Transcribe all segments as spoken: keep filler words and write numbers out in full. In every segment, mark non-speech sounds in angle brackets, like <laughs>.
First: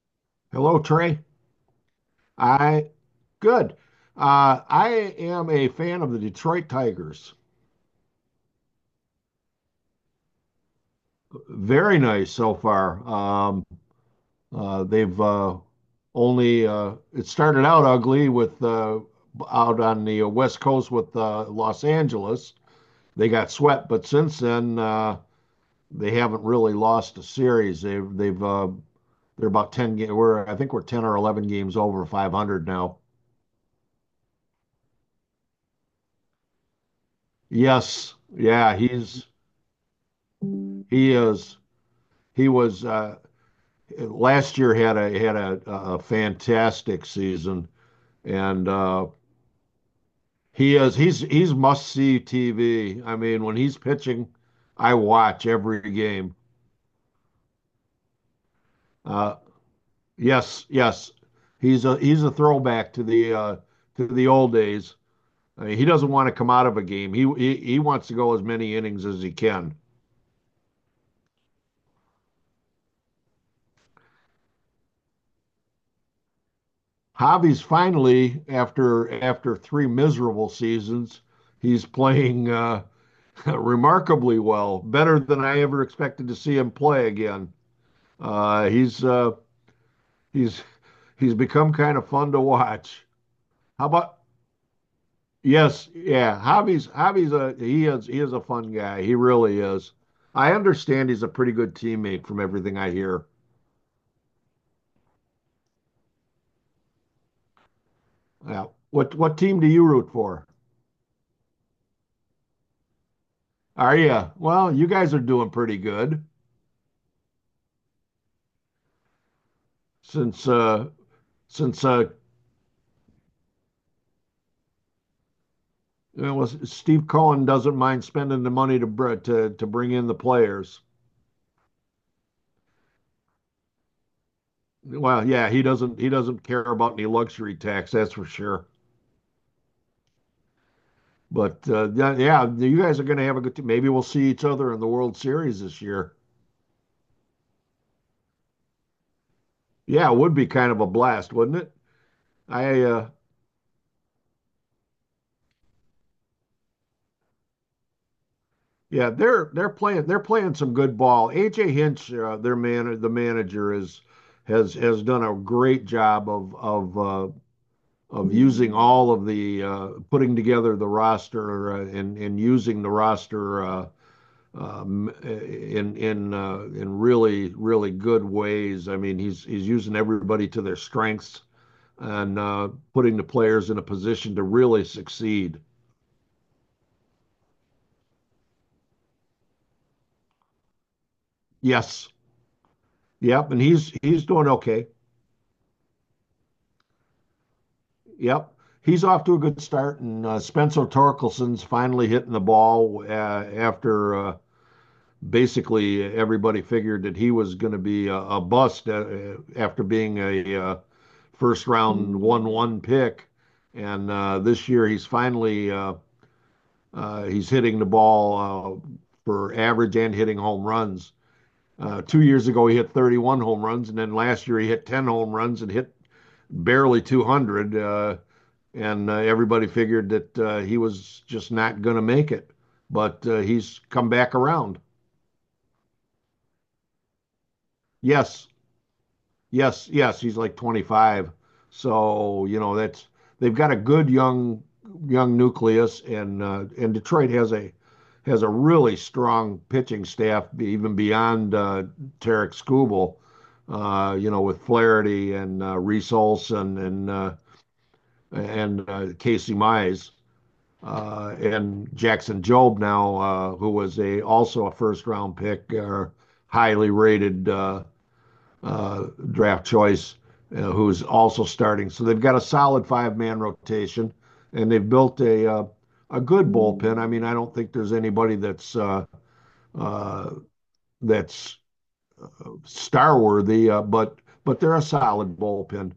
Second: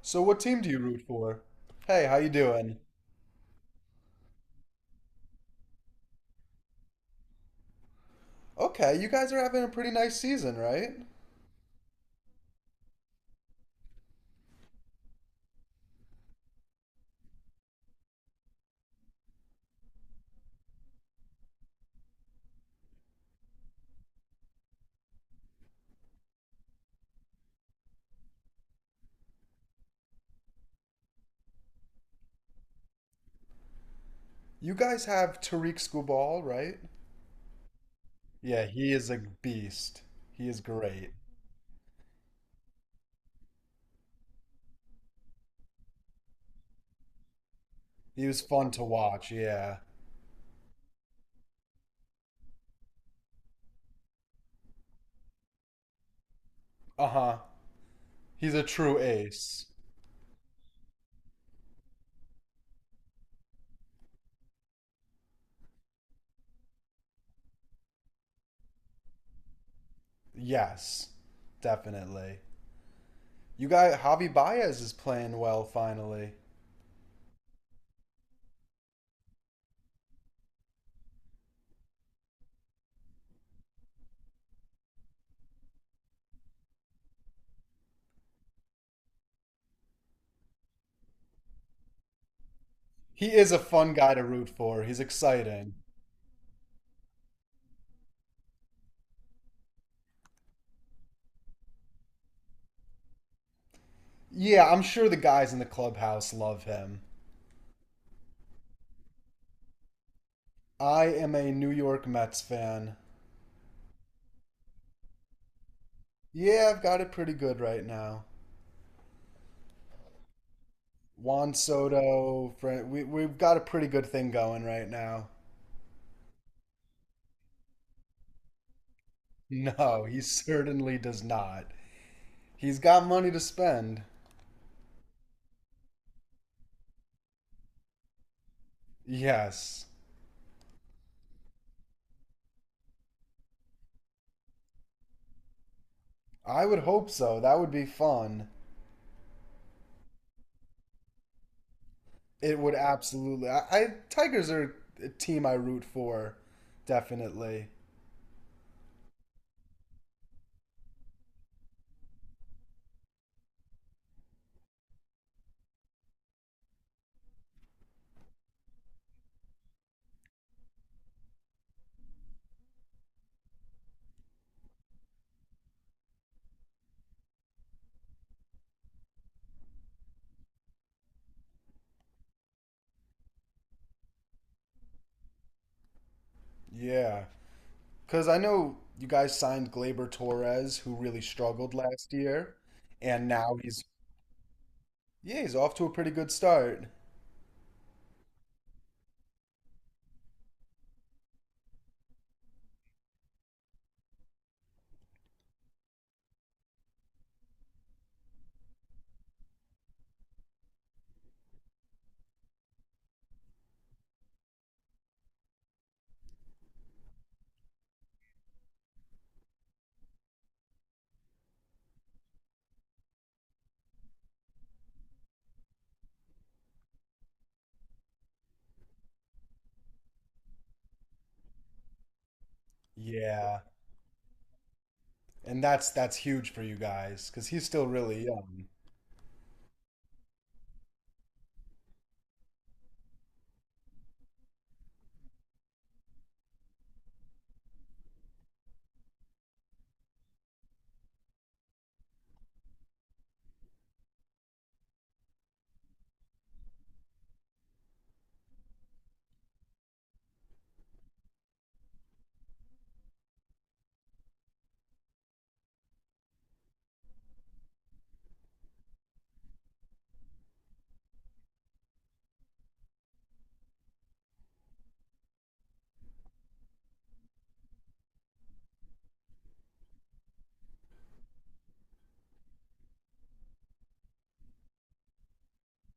So what team do you Hello, root Trey. for? Hey, how you doing? I good. Uh, I am a fan of the Detroit Tigers. Okay, you guys are having a pretty nice season, right? Very nice so far. Um, uh, they've uh, only uh, it started out ugly with uh, out on the uh, West Coast with uh, Los Angeles. They got swept, but since then uh, they haven't really lost a series. They've they've uh, they're about ten. Ga- We're I think we're ten or eleven games over five hundred now. You guys have Tariq Skubal, right? Yes, Yeah, yeah, he is a he's beast. He is great. he is. He was uh, last year had a had a, a fantastic season, He was and fun to uh, watch, yeah. he is he's he's must see T V. I mean, when he's pitching, I watch every game. Uh-huh. He's a true Uh, ace. yes, yes, he's a he's a throwback to the uh, to the old days. I mean, he doesn't want to come out of a game. He, he he wants to go as many innings as he can. Yes, definitely. You got Javi Baez is playing well finally. Javi's finally after after three miserable seasons, he's playing. Uh, <laughs> remarkably well, better than I ever expected to see him play again. Uh, he's uh, he's he's become kind of fun to watch. He is a How fun guy about to root for. He's exciting. yes, yeah, Javi's Javi's a he is he is a fun guy. He really is. I understand he's a pretty good teammate from everything I hear. Yeah, I'm sure the guys in the clubhouse love him. Yeah. What what team do you root for? I am a New York Mets fan. Are you? Well, you guys are doing pretty good Yeah, I've got it pretty good right now. since uh Juan since uh Soto, Fran- we, we've got a pretty good thing going right now. <laughs> well, Steve Cohen doesn't mind spending the money to br- to to bring No, in the he players. certainly does not. He's got money to spend. Well, yeah, he doesn't he doesn't care about any luxury tax, that's for sure. Yes. But uh, yeah, yeah, you guys are going to have a good t- maybe we'll see each other in the World Series this year. I would hope so. That would be fun. Yeah, it would be kind of a blast, wouldn't it? It would I uh, absolutely. I, I Tigers are a team I root for, definitely. yeah, they're they're playing they're playing some good ball. A J Hinch, uh, their man, the manager is has has done a great job of of uh, of using all of the uh, putting together the roster uh, and and using the roster. Uh, um, in in uh, in really, really good ways. I mean, he's he's using everybody to their strengths and uh, putting the players in a position to really succeed. Yeah. Because I know you guys signed Gleyber Torres, who really struggled Yes. last year, and Yep. now And he's, he's he's doing okay. yeah, he's off to a pretty good start. Yep. He's off to a good start. And uh, Spencer Torkelson's finally hitting the ball uh, after uh, basically everybody figured that he was going to be a a bust uh, after being a a first round one one pick, and uh, this year he's finally uh, uh, he's hitting the ball uh, for average and hitting home runs. Uh, two years ago he hit thirty-one home runs, and then last year he hit ten home runs and hit barely two hundred. And uh, everybody figured that uh, he was just not going to make it, but uh, Yeah. he's come back around. And that's that's huge for you guys because he's still really Yes, young. Yes, yes, he's like twenty-five. So, you know, that's they've got a good young young nucleus, and uh, and Detroit has a has a really strong pitching staff even beyond uh, Tarek Skubal, uh, you know, with Flaherty and uh, Reese Olson and uh, and uh, Casey Mize uh, and Jackson Job now, uh, who was a also a first round pick or uh, highly rated uh, uh, draft choice, uh, who's also starting. So they've got a solid five-man rotation, and they've built a uh, a good bullpen. I mean, I don't think there's anybody that's uh, uh, that's star worthy, uh, but but they're a solid bullpen.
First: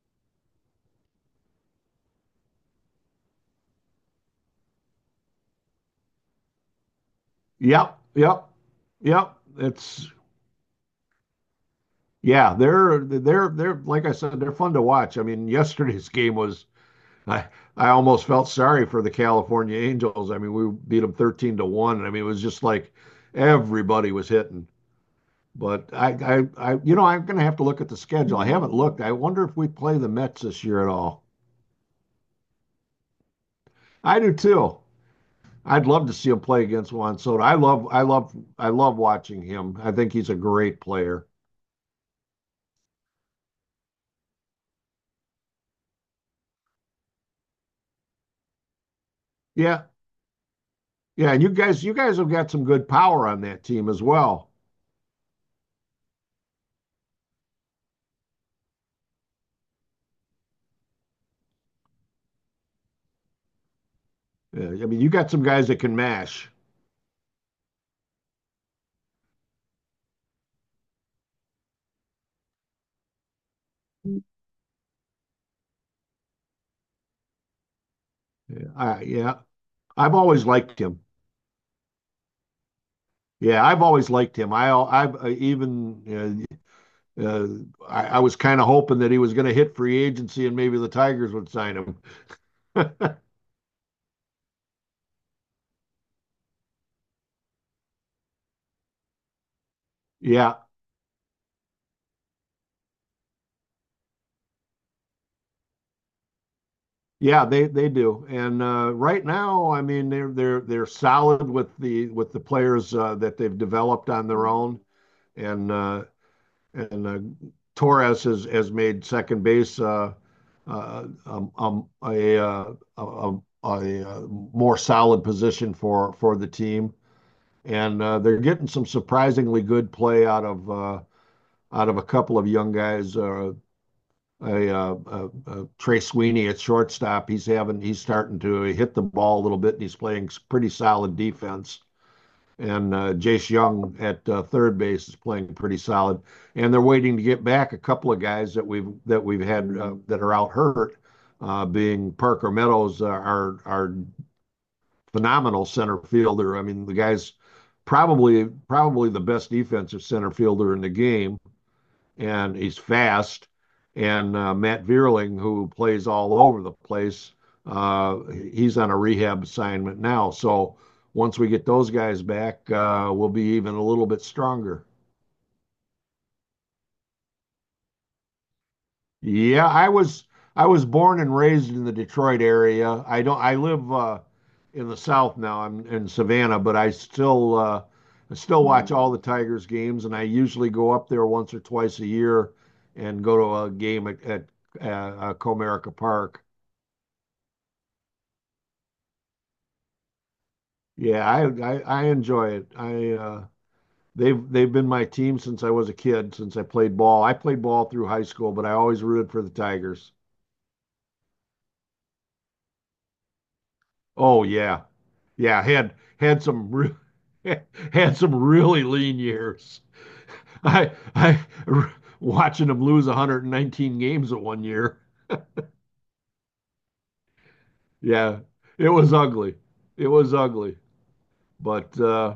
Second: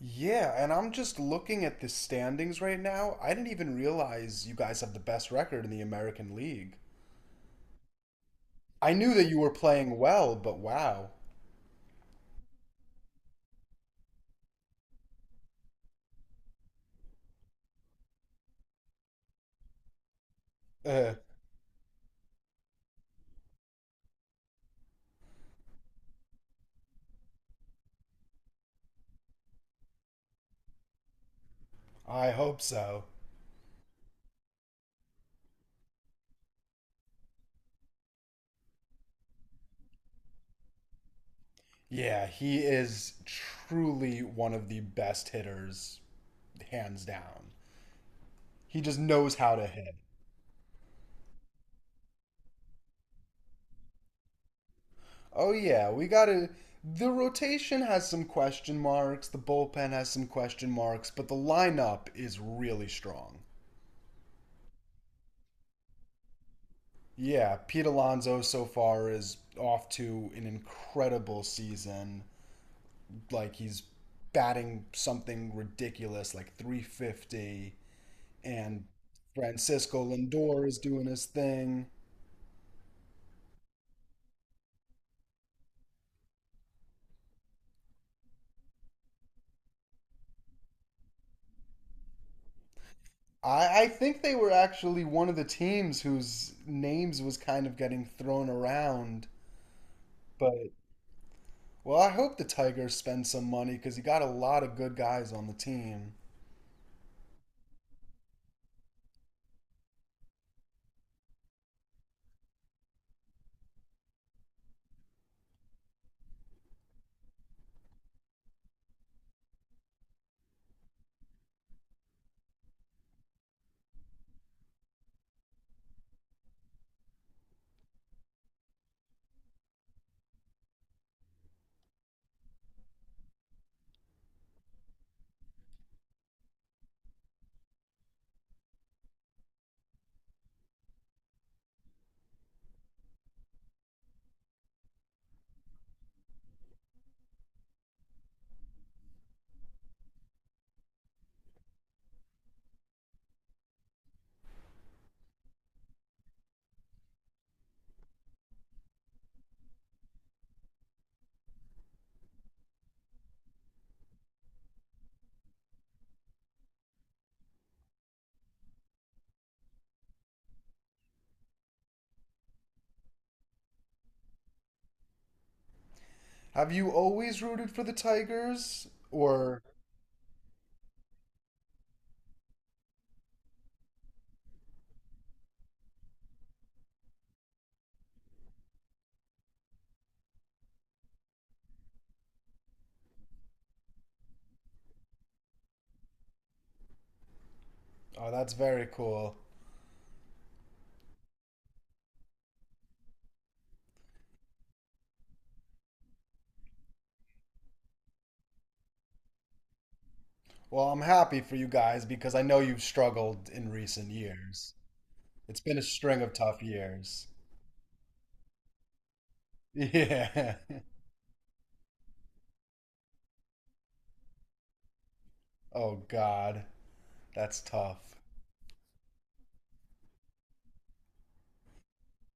Yeah, and I'm just looking at the standings right now. I didn't even realize you guys have the best record in the American League. Yep, yep, I knew that yep. you were playing It's well, but wow. yeah, they're they're they're like I said, they're fun to watch. I mean, <laughs> yesterday's game was I I almost felt sorry for the California Angels. I mean, we beat Uh, them thirteen to one. I mean, it was just like everybody was hitting. But I, I, I you know, I'm going to have to look at the schedule. I haven't looked. I wonder if we play the Mets this year at all. I hope so. I do too. I'd love to see him play against Juan Soto. I love, I love, I love watching him. I think he's a great player. Yeah, he is truly one of the best hitters, hands down. He just knows how to Yeah, hit. yeah. And you guys, you guys have got some good power on that team as well. Oh yeah, we gotta. The rotation has some question marks. The bullpen has some question marks, but the lineup is really strong. Yeah, I mean, you got some guys that can mash. Yeah, Pete Alonso so far is off to an incredible season. Like he's Yeah, batting something ridiculous, like three fifty, and I, yeah. Francisco I've always Lindor is liked him. doing his thing. Yeah, I've always liked him. I, I've uh, even uh, uh, I, I was kind of hoping that he was going to hit free agency and maybe the Tigers would sign him. <laughs> I, I think they were actually one of the teams whose names was kind of getting thrown around, Yeah, but well, I hope the Tigers spend some money because you got a lot of good guys on the team. yeah, they they do. And uh, right now, I mean, they're they're they're solid with the with the players uh, that they've developed on their own. And uh, and uh, Torres has has made second base uh, uh, um, um, a, uh, a, a a uh, more solid position for for the team. And uh, they're getting some surprisingly good play out of uh, out of a couple of young guys. Uh, a, uh, uh, uh, Trey Sweeney at shortstop, he's having he's starting to hit the ball a little bit, and he's playing pretty solid defense. And uh, Jace Young at uh, third base is playing pretty solid. And they're waiting to get back a couple of guys that we've that we've had uh, that are out hurt, uh, being Parker Meadows, uh, our our phenomenal center fielder. I mean, the guy's probably probably the best defensive center fielder in the game, and he's fast. And uh, Matt Vierling, who plays all over the place, uh, he's on a rehab assignment now. So once we get those guys back, uh, we'll be even a little bit stronger. Have you always rooted for the Tigers? Or, Yeah, I was I was born and raised in the Detroit area. I don't I live uh in the South now. I'm in Savannah, but I still uh I still watch Hmm. all the Tigers games, and I usually go up there once or twice a year and go to a game at, at uh, uh, Comerica Park. oh, that's very cool. Yeah, I, I I enjoy it. I uh they've they've been my team since I was a kid, since I played ball. I played ball through high school, but I always rooted for the Tigers. Well, I'm happy for you guys because I know you've struggled in recent Oh years. yeah. It's Yeah, been a had string of had tough some re years. <laughs> had some really lean years. Yeah. I <laughs> I <laughs> r- watching them lose a hundred and nineteen games at one year. Oh God, that's tough. Yeah, it was ugly. It was ugly. But uh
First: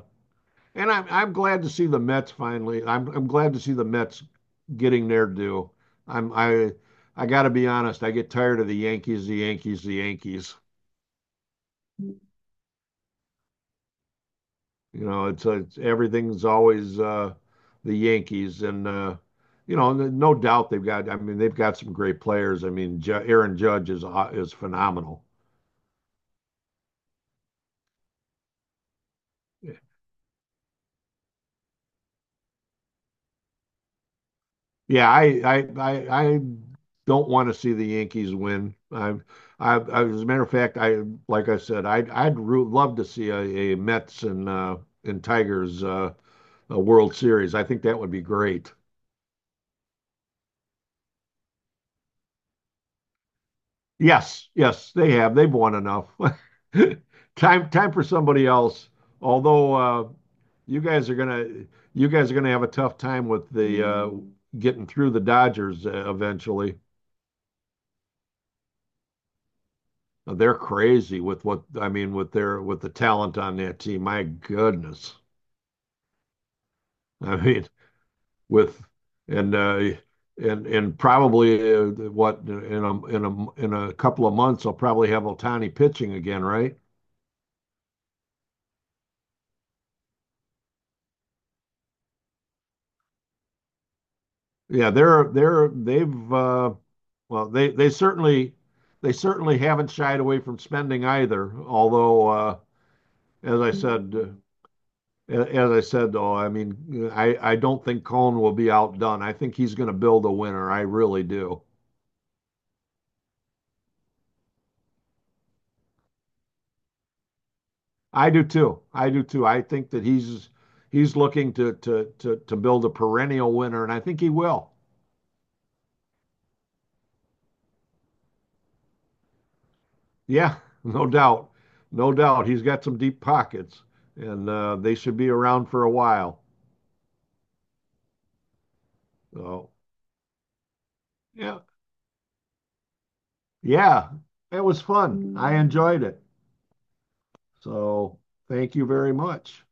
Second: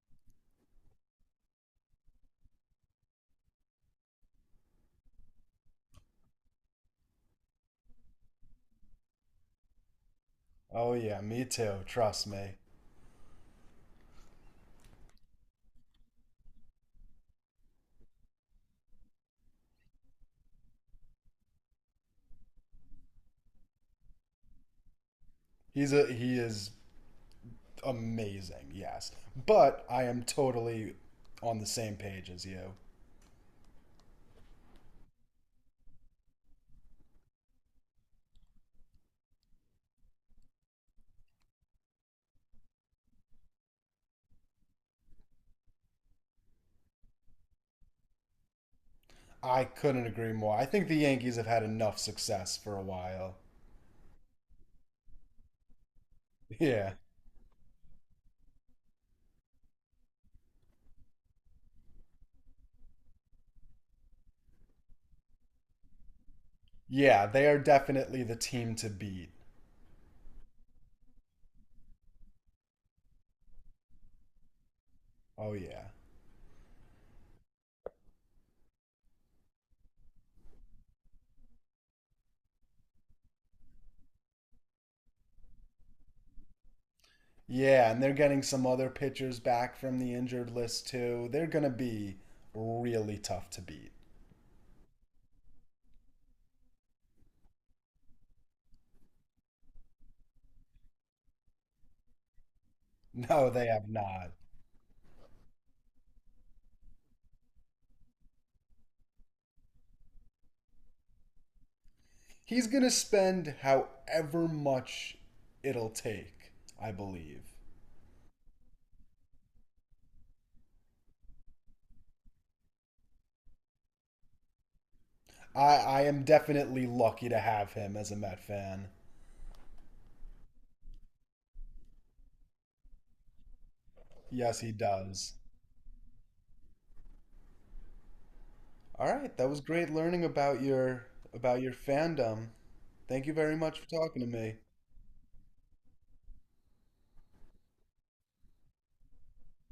and I'm I'm glad to see the Mets finally. I'm I'm glad to see the Mets getting their due. I'm I I got to be honest, I get tired of the Yankees, the Yankees, the Yankees. Oh yeah, me too, trust me. You know, it's, uh, it's everything's always uh, the Yankees, and uh, you know, no doubt they've got. I mean, they've got some great players. I mean, Ju- Aaron Judge is uh, is phenomenal. He's a he is amazing, yes. But I am totally on the same page as you. Yeah, I I I, I don't want to see the Yankees win. I, I, I as a matter of fact, I like I said, I'd I'd root, love to see a, a Mets and uh, and Tigers uh, a World Series. I think that would be great. I couldn't agree more. I think the Yankees have had enough success for a while. Yes, yes, they have. They've won enough. <laughs> <laughs> Yeah. Time, time for somebody else. Although uh, you guys are gonna, you guys are gonna have a tough time with the uh, getting through the Dodgers uh, eventually. Yeah, they are definitely the team to beat. Uh, They're crazy with what I mean with their with the talent on that team. My goodness, Oh, yeah. I mean with and uh, and and probably uh, what in a in a in a couple of months, I'll probably have Otani pitching again, right? Yeah, and they're getting some other pitchers back from the injured list, too. They're going to be really tough to beat. Yeah, they're they're they've uh, well, they they certainly they certainly haven't shied away from spending either. Although, uh, <laughs> No, as they I have said, uh, not. as I said though, I mean, I I don't think Cohn will be outdone. I think he's going to build a winner. I really do. He's going to spend however much it'll take, I believe. I do too. I do too. I think that he's he's looking to to to to build a perennial winner, and I think he will. I, I am definitely lucky to have him as a Met fan. Yeah, <laughs> no doubt, no doubt. He's got some deep pockets, and Yes, he uh, they should be does. around for a while. All right, that was So great learning about your yeah, about your fandom. Thank you very much for Yeah, talking to me. it was fun. I enjoyed it. So thank you very much.